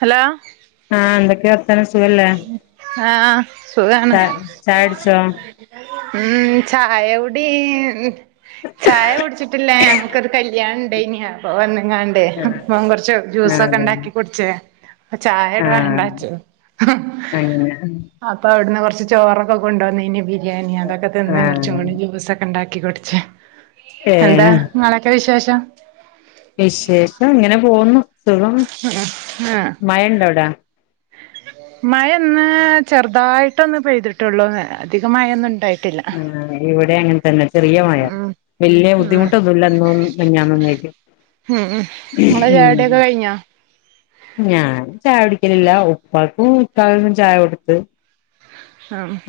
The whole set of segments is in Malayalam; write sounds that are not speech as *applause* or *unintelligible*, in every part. ഹലോ ആഹ് എന്തൊക്കെയാ വർത്താനം സുഖല്ലേ ആ ആ സുഖാണ് ച ചായുടിച്ചോ ഉ ചായ കുടി മം ചായ കുടിച്ചിട്ടില്ല ഞങ്ങക്കൊരു കല്യാണണ്ടെനി അപ്പോ വന്ന്ങ്ങാണ്ട് ആഹ് അപ്പം കൊറച്ച് ആഹ് ജ്യൂസൊക്കെ അതന്നെ ഇണ്ടാക്കി കുടിച്ച് പ്പ ചായേണ്ട് ആഹ് വേണ്ടാച്ചു അങ്ങനെ അപ്പൊ അവിടന്ന് കൊറച്ച് ചോറൊക്കെ കൊണ്ടുവന്നിനി ബി രിയാണി അതൊക്കെ തിന്ന് കുറച്ചു ആഹ് കൂടി ജൂസൊക്കെണ്ടാക് ക്കി കുടിച്ച് എന്താ ഏഹ് ഇങ്ങളെക്കെ വിശേഷം? വിശേഷം ഇങ്ങനെ പോവുന്നു സുഖം മഴ ഇണ്ടാവടെ? മഴൊന്ന് ചെറുതായിട്ടൊന്ന് പെയ്തിട്ടൊള്ളൂ അധികം മഴൊന്നും ഉണ്ടായി ആ ഇവിടെ അങ്ങനെ തന്നെ ചെറിയ മഴാ, ഉം വലിയ ഉം ബുദ്ധിമുട്ടൊന്നുല്ല ഇന്നു മിഞ്ഞാന്നിന്നു ആയിട്ട്, ഉം ഉം നിങ്ങളെ ഉം ചായുടിയൊക്കെ കഴിഞ്ഞോ ഞാൻ ചായ കുടിക്കലില്ല ഉപ്പാക്കും ക്കാനും ചായ കൊടുത്തു.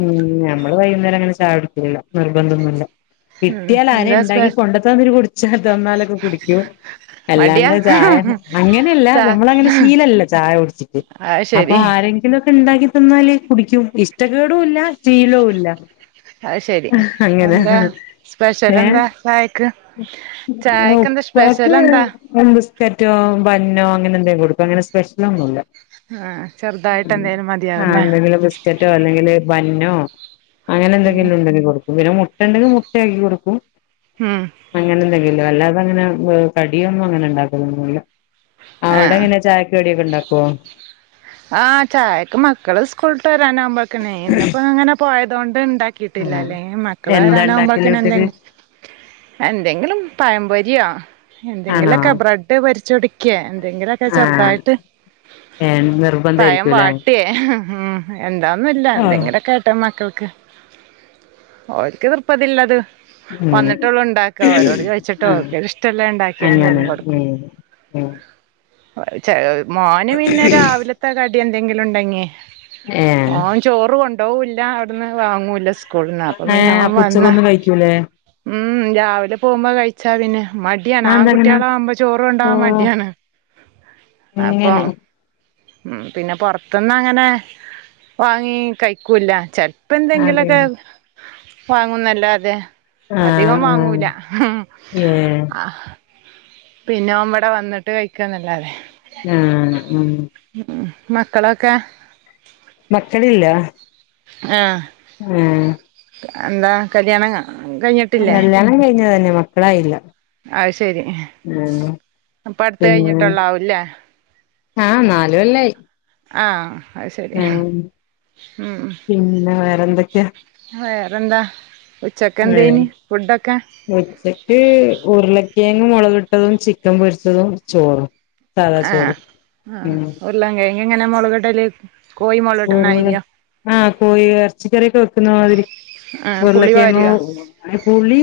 ഉം ഞാ മ്മള് വൈകുന്നേരം അങ്ങനെ ചായ കുടിക്കലില്ല നിർബന്ധന്നുല്ല ഉം കിട്ടിയൽ ആരെ എന്താ സ്പെ ഇണ്ടാക്കി കൊണ്ട് തന്നിട്ട് കുടിച്ചാ തന്നാലൊക്കെ കുടിക്കും മടിയാ അല്ലാണ്ട് ചായ അങ്ങനെയല്ല ചാ ഞമ്മളങ്ങനെ ശീലില്ല ചായ കുടിച്ചിട്ട് അത് അപ്പൊ ശരി ആരെങ്കിലൊക്കെ ഉണ്ടാക്കി തന്നാല് കുടിക്കും ഇഷ് ഇഷ്ട കേടൂലാ ശീലോ ഇല്ല അത് ശെരി അങ്ങനെ എന്താ ഏ സ്പെഷ്യലെന്താ ചായക്ക് ചായക്ക്ന്താ സ്പെഷ്യലെന്താ? കിക്കറ്റോ ബന്നേ അങ്ങനെ എന്തെങ്കിലും കൊടുക്കും അങ്ങനെ സ്പെഷ്യലൊന്നും ഇല്ല ആചെറുതായിട്ട് എന്തേലും മതിയാവും ല്ലേ *unintelligible* ബന്നോ അങ്ങനെന്തെങ്കിലും ഉണ്ടെങ്കി കൊടുക്കും അങ്ങനെ മുട്ടയുണ്ടെങ്കിൽ മുട്ടയാക്കി കൊടുക്കും ഉം അങ്ങനെ എന്തെങ്കിലും അല്ലാതെ - ഇവടെങ്ങനെ കടിയൊന്നും അങ്ങനെ ഉണ്ടാക്കലെന്നുല്ല അവടെ ആഹ് എങ്ങനെ ചായക്ക് കടിയൊക്കെ ഒണ്ടാക്കുവോ ആ ചായക്ക് മക്കള് സ്കൂ- ട്ട് വരാനാമ്പോഴക്കെന്നെ ഇന്ന് ഇപ്പൊ ഇങ്ങനെ പോയിട്ട് *unintelligible* ണ്ടാക്കിട്ടില്ല ആഹ് അല്ലേ മക്കള് എന്താ ഉണ്ടാക്കല് വരാനകുമ്പോഴക്കെന്നെ എന്തെ ഉച്ചക്ക് എന്തെങ്കിലും പഴംപൊരിയോ ആണോ എന്തെങ്കിലൊക്കെ ബ്രെഡ് പൊരിച്ചു കൊടുക്കുവോ എന്തെങ്കിലൊക്കെ ആഹ് ചെറുതായിട്ട്- ഏഹ് പയം നിർബന്ധായിരിക്കുംല്ലേ വാട്ടേ ഉം എന്താന്നുല്ല ആഹ് എന്തെങ്കിലുക്കായിട്ട് മക്കള് ക്ക് ഓര്ക്ക് തൃപ്പതിള്ളത് അങ്ങനെ വന്നിട്ടുള്ളൂ ഉണ്ടാക്ക ഓരോട് ചോദിച്ചിട്ട് ആഹ് ഒര്ക്ക് ഇഷ്ടള്ളത് ഇണ്ടാക്കിയ അങ്ങനെ എന്തേലും കൊടുക്കും ഏഹ് ഏഹ് *unintelligible* മോന് പിന്നെ രാവിലെ കടി എന്തെങ്കിലും ഇണ്ടങ്കേ ഏഹ് ഓൻ ചോറ് കൊ ണ്ടോവൂല്ല അവിട്ന്ന് വാങ്ങൂല്ല സ് കൂള്ന്ന് അപ്പ പിന്നെ ഏഹ് ഓൻ അപ്പൊ വന്ന ഉച്ചക്കൊന്നും കഴിക്കൂലേ ഉം രാവിലെ പോകുമ്പോ കഴിച്ച് ട്ട പിന്നെ മടിയാണ് അതെന്താ അങ്ങനെ ആൺകുട്ടികളാവുമ്പ ചോ റോണ്ടവൻ ഓഹ് മടിയാണ് അപ്പൊ അങ്ങനെ ഉം പിന്നെ പൊറത്തുന്നങ്ങനെ വാങ്ങി കഴിക്കൂല്ല ചെല അതെ പന്തങ്കിലൊക്കെ വാങ്ങുന്നല്ലാതെ ആഹ് അധികം ആഹ് വാങ്ങൂല ഉം ഏഹ് ആ പിന്നെ അവൻ വടെ വന്നിട്ട് കഴിക്കന്നല്ലതെ ആ ഉം മക്കളൊക്കെ മക്കളില്ല ആ ഉം എന്താ കല്യാണങ്ങ കല്യാണം കഴിഞ്ഞന്നെ മക്കളായില്ല അ ശരി ആഹ് അപ്പ അടുത്ത് പിന്നെ കഴിഞ്ഞിട്ടള്ളാവൂലേ ആഹ് നാല് കൊല്ലായി ആ അത് ശരി ആഹ് ഉം റെ എന്തൊക്കായാ വേറെന്താ ഉച്ചക്ക് ഏഹ് എന്തേനി ഫുഡൊക്കെ ഉച്ചക്ക് ഉരുളക്കെ ങ് മുളക് ഇട്ടതും ചിക്കൻ പൊരിച്ചതും ചോറും സാദാ ആ ചോറും ആ ഉം ഉരുളൻകെഴ്‌ എങ്ങനെ മുളകിടല് ഉരുള ആ കോഴി ഇറച്ചിക്കറിയൊക്കെ വെക്കുന്ന മാതിരി ആഹ് പുളി പാര്വോ ഉരുളക്കെഴങ്ങും പുളി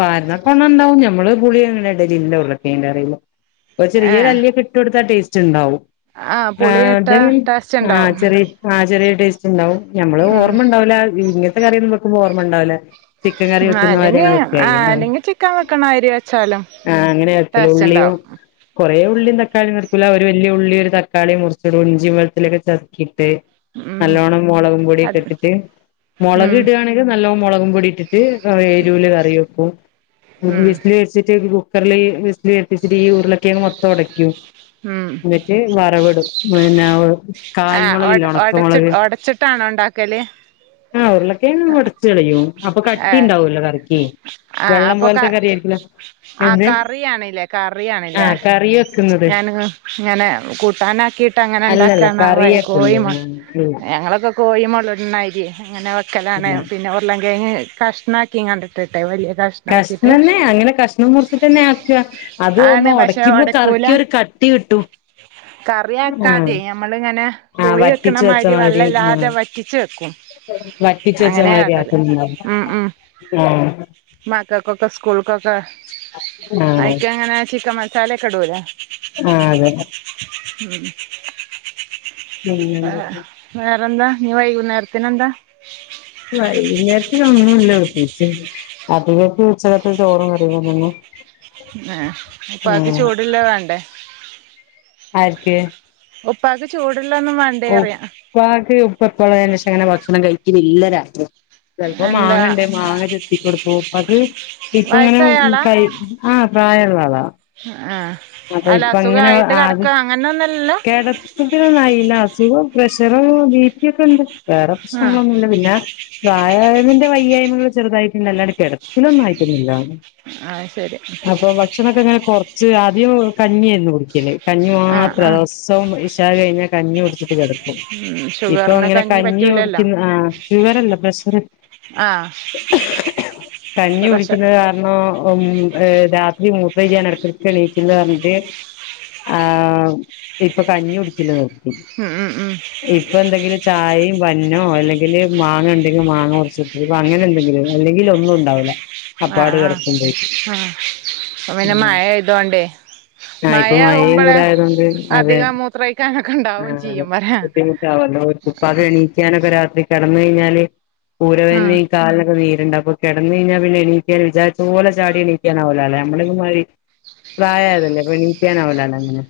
പാരുന്നാ കൊണം ഇണ്ടാവും ഞമ്മള് പുളി അങ്ങനെ ഇടലില്ല ഉരുളക്കെഴങ്ങിന്റെ കറീല് ചെറിയ ഒര് അല്ലിയൊക്കെ ഇട്ട് കൊടുത്താ ടേസ് റ്റ്ണ്ടാവും ആഹ് പുളി ഇട്ടാ ടേസ്റ്റ് ഇണ്ടാവും ആ ചെറിയ ടേസ്റ്റ് ഇണ്ടാവും ഞമ്മള് ഓർമ്മ ഇണ്ടാവൂല ഇങ്ങ കറിയൊന്നും വെക്കുമ്പോ ഓർമ്മ ഇണ്ടാവുല ചിക്കൻ കറി ആ വെക്ക്ന്ന മാതിരി അല്ലെങ്കി അങ്ങ് ആ വെക്കായി ആഹ്‌ അല്ലെങ്കി ചിക്കൻ വെക്കണ അരി വെച്ചാലും ആഹ് അങ്ങനെയാ വെക്കല് ടേസ്റ്റ് ഉള്ളിയും ഉണ്ടാവും കൊറേ ഉ ഉള്ളീം തക്കാളീം മുറിക്കൂല ഒരു വെല്യ ഉള്ളി ഒരു തക്കാളീം മുറിച്ചിടും ഇഞ്ചിയിം വെളുത്തുള്ളീം ഒക്കെ ചതയ്ക്കും ട്ട് ഉം നല്ലോണം മൊളകും പൊടിയൊക്കെ അത് ഇട്ടിട്ട് മൊളക് ഉം ഇടുവാണെങ്കി നല്ലോം മൊളകും പൊടി ഇട്ടിട്ട് നല്ല എരൂല് കറി ബെക്കും ഉം *unintelligible* കുക്കർല് വിസിൽ കേപ്പിച്ചിട്ട് ഈ ഉരുളക്കെഴങ്ങ് മൊത്തം ഒടക്കും ഉം ന്നിറ്റ് വറവ് ഇടും പിന്ന കായും ഒടച്ച് ഒടച്ചിട്ടാണോ ഒണ്ടാക്കല് ആഹ് ഉരുളക്കിഴങ്ങ് ഒടച്ച് കളയും അപ്പൊ കട്ടി ഏഹ് ഉണ്ടാവൂല്ലോ കറിക്ക് ആഹ് വെള്ളം അപ്പോ ക പോലത്തെ കറി ആയിരിക്കൂല ആ എന്ത് കറിയാണ്ല്ലെ കറിയാണ്ല്ലെ ആഹ് കറി വെക്കുന്നത് ഞാന് ഞാന് കൂട്ടാനാക്കീട്ട് അങ്ങനെ അല്ലല്ല ഇണ്ടാക്കാ *unintelligible* കോയി കറിയാക്കുന്നത് മൊ ഞങ്ങളൊക്കെ കോയി *unintelligible* ക്കലാണ് പിന്ന ഉരുളൻകെഴങ്ങ് കഷ്ണാക്കീം കണ്ട് ഇട്ടിട്ടെ വലിയെ കഷ്ണെന്നെ അങ്ങനെ കഷ്ണം മുറിച്ചിട്ടെന്നെ ആക്കുവ അത് ഒന്ന് ആണ് പക്ഷെ ഒടയ്ക്കുമ്പോ കറി ക്കൊരു കട്ടി കിട്ടും കറി ആഹ് ആക്കാതെ നമ്മള് ഇങ്ങനെ ആഹ് കോഴി വെക്കണ വറ്റിച്ച് മാരി വള്ളല്ലാതെ വറ്റിച്ചു വക്കും വറ്റിച്ചു വെച്ച മാതിരി ആക്കിന്ന ഉം ഉം ആഹ് സ്കൂൾ കൊക്കെ അയ്ക്ക്‌ അങ്ങനെ ചിക്കൻ മ തലേ ചെടൂലേ ആ അതെ മ്മ് ആ പിന്നെന്തൊക്കെ വേറെന്താ നിവൈകുന്നേര പിന്നെന്താ വൈകുനേരത്തിന് ഒന്നുല പ്രത്യേകിച്ച് അതങ്ങക്ക് ഉച്ചക്കത്തെ ചോറും കറി *unintelligible* ആ അപ്പത് ചൂടോള്ള് വേണ്ടേ ആര്ക്ക് ഉപ്പാക്ക് ചൂട് ഉപ്പക്ക് ഉപ്പപ്പളേ അങ്ങനെ ഭക്ഷണക്കഴിക്കലില്ല രാത്രി ചെൽപ്പോ എന്താ മാങ്ങണ്ടേ മാങ്ങ ചെത്തിക്കൊടുക്കും അത് ഇപ്പങ്ങനെ വയസ്സായ ആളാ കയ് ആ പ്രായമുള്ള ആളാ ആഹ് അപ്പൊ അല്ല ഇപ്പ അങ്ങനെ അസുഖായിട്ട് ആത് കെടക്കാ അങ്ങനൊന്നല്ലല്ലോ കെടത്തത്തിലൊന്നായീല്ല അസുഖം പ്രഷറോ ബീ. പിയൊക്കണ്ടോ വേറെ ആഹ് പ്രശ്നങ്ങളൊന്നുല്ല പിന്നെ വ്യായാമന്റെ വയ്യായ്മകള് ചെറുതായിട്ടില്ല അല്ലാണ്ട് കിടപ്പലൊന്നായിട്ടൊന്നുമില്ല ആഹ് ശരി അപ്പൊ ഭക്ഷണൊക്കെ എങ്ങനെ കൊറ ച്ച് രാ *unintelligible* കഞ്ഞി എന്നും കുടിക്ക് കഞ്ഞി ആഹ് മാത്രം ആഹ് ദോസം രാവിലെ കഴിഞ്ഞ കഞ്ഞി കുടിക്കും ഉം ഇപ്പൊ ഷുഗറിന് ഇങ്ങനെ കഞ്ഞി പറ്റൂലല്ലോ കുടിക്കുന്ന ആ ഷുഗർല്ല പ്രഷർ ആഹ് കഞ്ഞി പ്രഷ കുടിക്കുന്നത് കാരണോ ഉം രാത്രി മൂത്രൊയ്ക്കാന് എടക്കെടെക്കെണീക്കും *unintelligible* ആ ഇപ്പോ കഞ്ഞി കുടിക്കല് നിർ ഉം ഉം ഉം ഇപ്പൊ എന്തെങ്കിലും ചായയും ബണ്ണോഅല്ലെങ്കില് മാങ്ങ ഉണ്ടെങ്കിൽ മാങ്ങ കുറച്ചിട്ട അങ്ങനെ എന്തെങ്കിലും അല്ലെങ്കിലൊന്നും ഉണ്ടാവൂല ആ ആ ആ പിന്നെ മഴ ആയതോണ്ടേ ആ ഇപ്പൊ മഴയും കുടായതോണ്ട് അതെ അധികം മൂത്രൊഴിക്കാനൊക്കെ ഇണ്ടാവും ആ ചെയ്യും പറയാ ബുദ്ധിമുട്ടാവല്ലോ ഉപ്പാക്ക് എണീക്കാനൊക്കെ രാ കെടന്ന് കഴിഞ്ഞാല് ഉം ഊരവേദനീം കാലിനൊക്കെ നീരും ണ്ടപ്പോ കെടന്ന് കയ്ഞ്ഞാ പിന്നെ എണീക്കാന് വിചാരിച്ചപോലെ ചാടി എണീക്കാനാവൂലാലോ നമ്മളൊന്നുമ്മാരി പ്രായായതല്ലേ അപ്പൊ എണീക്കാനാവൂല്ലല്ലോ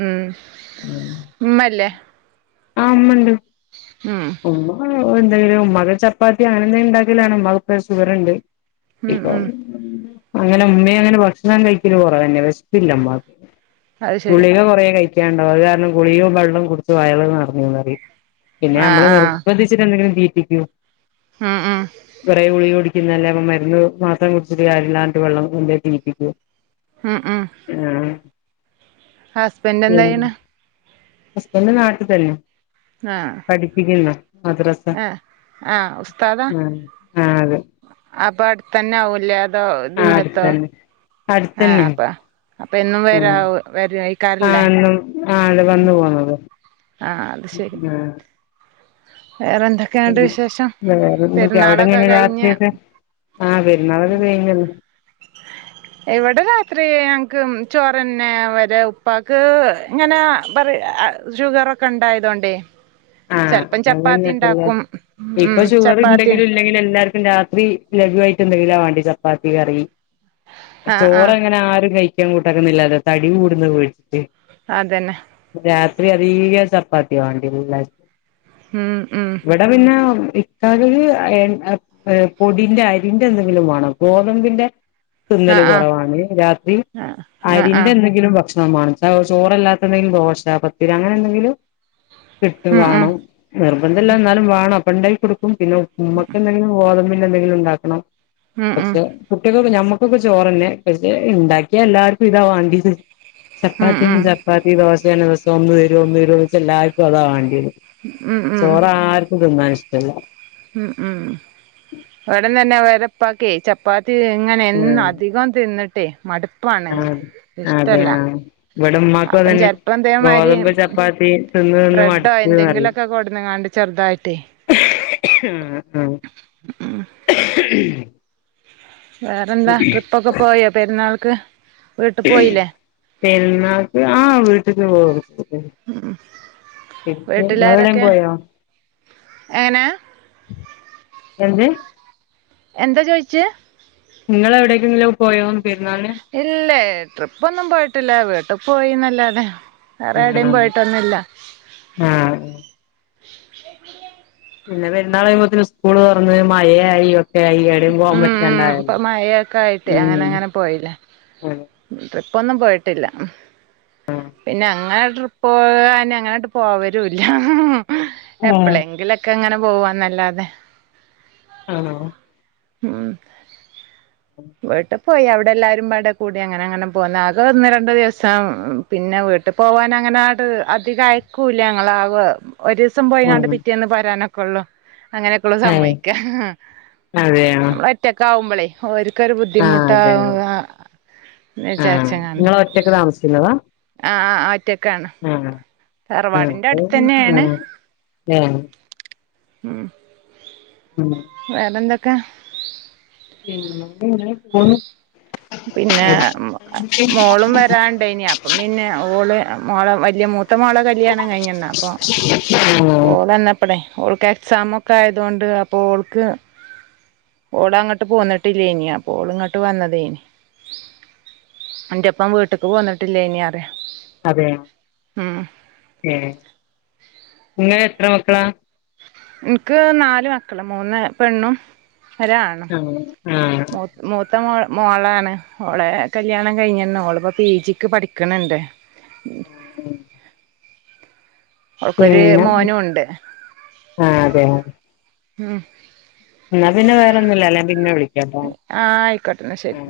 ഉം ഉമ്മല്ലേ ആമ്മണ്ട് ഉം ഉമ്മ ഓ എന്തായാലും ഉമ്മാക്ക് ചപ്പാത്തി ആണ് ഉണ്ടാക്കലാണ് ഉമ്മാക്ക്പ്പ ഷുഗറുണ്ട് ഉം ഉം അങ്ങനെ ഉമ്മയങ്ങനെ ഭക്ഷണം കഴിക്കല് കുറവെന്നെ പ അത് *unintelligible* ശരി ഗുളിക കൊറേ കഴി കാണ്ട് കുളിഗെ വെള്ളം കൊടുത്ത് വയറ് നർ *unintelligible* പിന്നെ ആഹ് നമ്മള് ആഹ് നിർബന്ധിച്ചിട്ട് എന്തെങ്കിലും- ഉം ഉം *unintelligible* കൊറേ ഗുളിക കുടിക് ക്ക്ന്നയല്ലേ അപ്പം മരുന്ന് മാത്രം കുടിച്ചിട്ട് കാര്യല്ല പറഞ്ഞിട്ട് വെള്ളം കൊണ്ടോയി കുടിപ്പിക്കും. ആ ആ ഹസ്ബന്റ് എന്താ ചെയ്യണ്? ഹസ്ബന്റ് നാട്ട് തന്നെ ആ പഠിപ്പിക്കുന്നു മദ്രസ ആ ആ ഉസ്താദാ ആഹ് ആഹ് അതെ അപ്പ അടുത്തന്നാവുല്ലോ അതോ ആഹ് ദൂരത്തോ അടുത്തന്നെ ആ അടുത്തന്നെയാ അപ്പ അപ്പ എന്നും വരാവോ വരായ് ആ എന്നും ആ അതെ വന്നു പോണതും ആ അത് ശരി വേറെ ഉം എന്തൊക്കെയുണ്ട് വിശേഷം വേറെന്തൊക്കെ പെരുന്നാളൊക്കെ അവിടെങ്ങനെയാ കഴിഞ്ഞ് രാത്രിയൊക്കെ ആ പെരുന്നാളൊക്കെ കഴിഞ്ഞല്ലോ ഇവിടെ രാത്രി ഞങ്ങക്ക് ചോറെന്നെ, ഇവരെ ഉപ്പാക്ക് ഇങ്ങനെ പറ ഷുഗറൊക്കെ ഇണ്ടായതോണ്ടെ ആഹ് ചെലപ്പം അതന്നെ ചപ്പാത്തി ഇപ്പ ഇണ്ടാക്കും, എല്ലാർക്കും ഇപ്പൊ ഉം ഷുഗർ ചപ്പാത്തിയെൻ ഉണ്ടെങ്കിലും ഇല്ലെങ്കിലും എല്ലാർക്കും രാത്രി ലഗുവായിട്ട് എന്തെങ്കിലുവാ വാണ്ടി ചപ്പാത്തി കറി. ആഹ് ആഹ് ചോറങ്ങനെ ആരും കയി ക്കാൻ കൂട്ടാക്ക്ന്നില്ലല്ലോ തടിം കൂടുന്ന് പേടിച്ചിട്ട് അതെന്നെ ചെറീയ ചപ്പാത്തി വാണ്ട്യരുലെഹ് ഉം ഉം ഇത്തരുവി അഹ് പൊടിന്റെ അരിന്റെ എന്തെങ്കിലു വാണം. ഗോതമ്പിന്റെ തിന്നല് ആഹ് കൊറവാണ് രാത്രി ആഹ് ആഹ് അരിന്റെ ആഹ് എന്തെങ്കിലും ഭക്ഷ- ആമാനു *unintelligible* ചോറല്ലാത്തത് *unintelligible* ദോശ പത്തിരി അങ്ങനെന്തെങ്കിലും *unintelligible* ഉം ഉം വാണം നിർ എന്തെല്ലാം ഇന്നാലും വാണം അപ്പ ഇണ്ടയി കൊടു പിന്നെ ഉമ്മക്ക് എന്തെങ്കിലും ഗോതമ്പി- എന്തെങ്കിലും ഉണ്ടാക്കണം ഉം പക്ഷെ ഉം കുട്ട്യെകൊക്കെ ഞമ്മക് കൊക്കക്കെ ചോറന്നെ പക്ഷെ ഇണ്ടാക്കിയ എല്ലാർക്കും ഇതാ വാണ്ട്യേത് ഉം ചപ്പാത്തിയും ചപ്പാത്തി ദോശേണ് ദോശ് ഒന്ന് തരോ ഒന്ന് തരോ ന്നൊയ്ച്ചാ എല്ലാർക്കും അതാ വാണ്ട് ഉം ഉം ഉം ചോറ് ആർക്കും തിന്നാൻ ഇഷ് *unintelligible* ഉം ഉം എവിടന്നെന്ന വരെ പാക്കെ ചപ്പാ ത്തി ഇങ്ങനെ എന്ന് അധികം തിന്നിട്ട് ട്ട് മടു പ്പാണ് ആഹ് അതെ ഇഷ്ടല്ല ആഹ് ഇവിടെ ഉമ്മാക്കും അപ്പം അതന്നെ ചെലപ്പംതേമാതിരി ഗോതമ്പ് ചപ്പാത്തി തിന്ന് തിന്ന് ബ്രെഡോ മടുത്ത് പറയും എന്തെങ്കിലുമൊക്കെ കൊടുന്നിങ്ങാണ്ട് ചെറുതായിട്ടേ മ് *inaudible* *inaudible* വേറെന്താ ട്രിപ്പ് ഒക്കെ പോയോ പെരുന്നാൾ ക്ക്‌ പെരുന്നാക്ക് ആ വീട്ട് *unintelligible* നിങ്ങൾ എവിടെയും വീട്ടിലാരൊക്കെ പോയോ എങ്ങനെ എന്ത് എന്താ ചോയിച്ച് നിങ്ങൾ എവിടേക്കെങ്കിലും പോയോന്ന്‌ ഇല്ലേ ട്രിപ്പൊന്നും പോയിട്ടില്ല വീട് ട്ടി പോയിന്നല്ലാതെ വേറെ എവിടെയും ആഹ് പോയിട്ടൊന്നൂല്ല ആഹ് പിന്നെ പെുന്നാള്കഴീമ്പോതേന് സ്കൂള് തുറന്നു മഴയായി ടയായി എവടേം പോവാൻ ഉം ഉം ഇപ്പൊ പറ്റണ്ടായല്ലോ മഴയൊക്കെ ആയിട്ട് അങ്ങനെ ഉം പ്പ് ഒന്നും പോയിട്ടില്ല പിന്നെ അങ്ങനെ ട്രിപ്പ് പോകാൻ അങ്ങനൊയിട്ട് പോവരുല്ല അതെ എപ്പോളെങ്കിലൊക്കെ അങ്ങനെ പോവാന്നല്ലാതെ ആണോ ഉം *unintelligible* പോയി അവിടെ എല്ലാവാരും വടെ കൂടി അങ്ങനെ അങ്ങനെ പോകുന്ന അകെ ഒന്ന് രണ്ടു ദിവസം പിന്നെ വീട്ടിൽ പോകാന അങ്ങനെ ആട് അധികം അയക്കൂല്ല ഞങ്ങ ആ ഒരു ദിവസം പോയങ്ങാണ്ട് ആഹ് പിറ്റേ എന്ന് പരാനക്കെ കൊള്ള അങ്ങനെയൊക്കെയ ഉള്ള ഏഹ് സമ്മതിക്ക അതെയോ നമ്മൾ ഒറ്റക്കെ ആവുമ്പോളേ ക്കൊരു ആഹ് ബുദ്ധിമുട്ട അതെ അതെ നേ ആഹ് വിചാരിച്ചങ്ങാണ്ട് നിങ്ങള് ഒറ്റക്ക് ആ ആ അ ഒറ്റ ആഹ ആ അടുത്തന്നേണ് ആഹ ഉം വേറെ എന്തൊെ ക്ക എന്നും ഇങ്ങനെപോണു പിന്നെ മോളും വരാണ്ട ഇനി അപ്പം പിന്നെ ഓള് മോളം വലിയ മൂ ത്ത മോള കല്യാണം കഴിഞ്ഞന്ന അപ്പൊ ആഹ് ഓളന്നപ്പളേ ഓൾക്ക് എക്സാാം ഒക്കെ ആയതൊണ്ട് അപ്പോ അവഓൾക്ക് ഓൾ അങ്ങോട്ട് പോന്നിട്ടില്ലേ ഇനി അപ്പോ ഓൾ ഇങ്ങോട്ട് വന്നതേ ഇനി അന്റെപ്പം വീട്ടക്ക് പോന്നിട്ടില്ലേ നി അറ അതെയ ഏ നിങ്ങളെ എത്ര മക്കള എനിക്ക് നാല്മക്കള് മൂന്ന് പെണ്ണും ഒരാണും ആഹ് ആഹ് മൂ ത്ത മോളാണ് മോളെ കല്യാണം കഴിഞ്ഞന്ന ഒളിപ്പോ പി ജിക്ക് പഠിക്കണണ്ട് ഉം ഉണ്ട് ആ അതെ ഉം എന്നാ പിന്നെ വേറൊന്നു ലല്ലഞാ പിന്നെ വിളാം ആഹ ആയിക്കോട്ടെന്നെ ശരി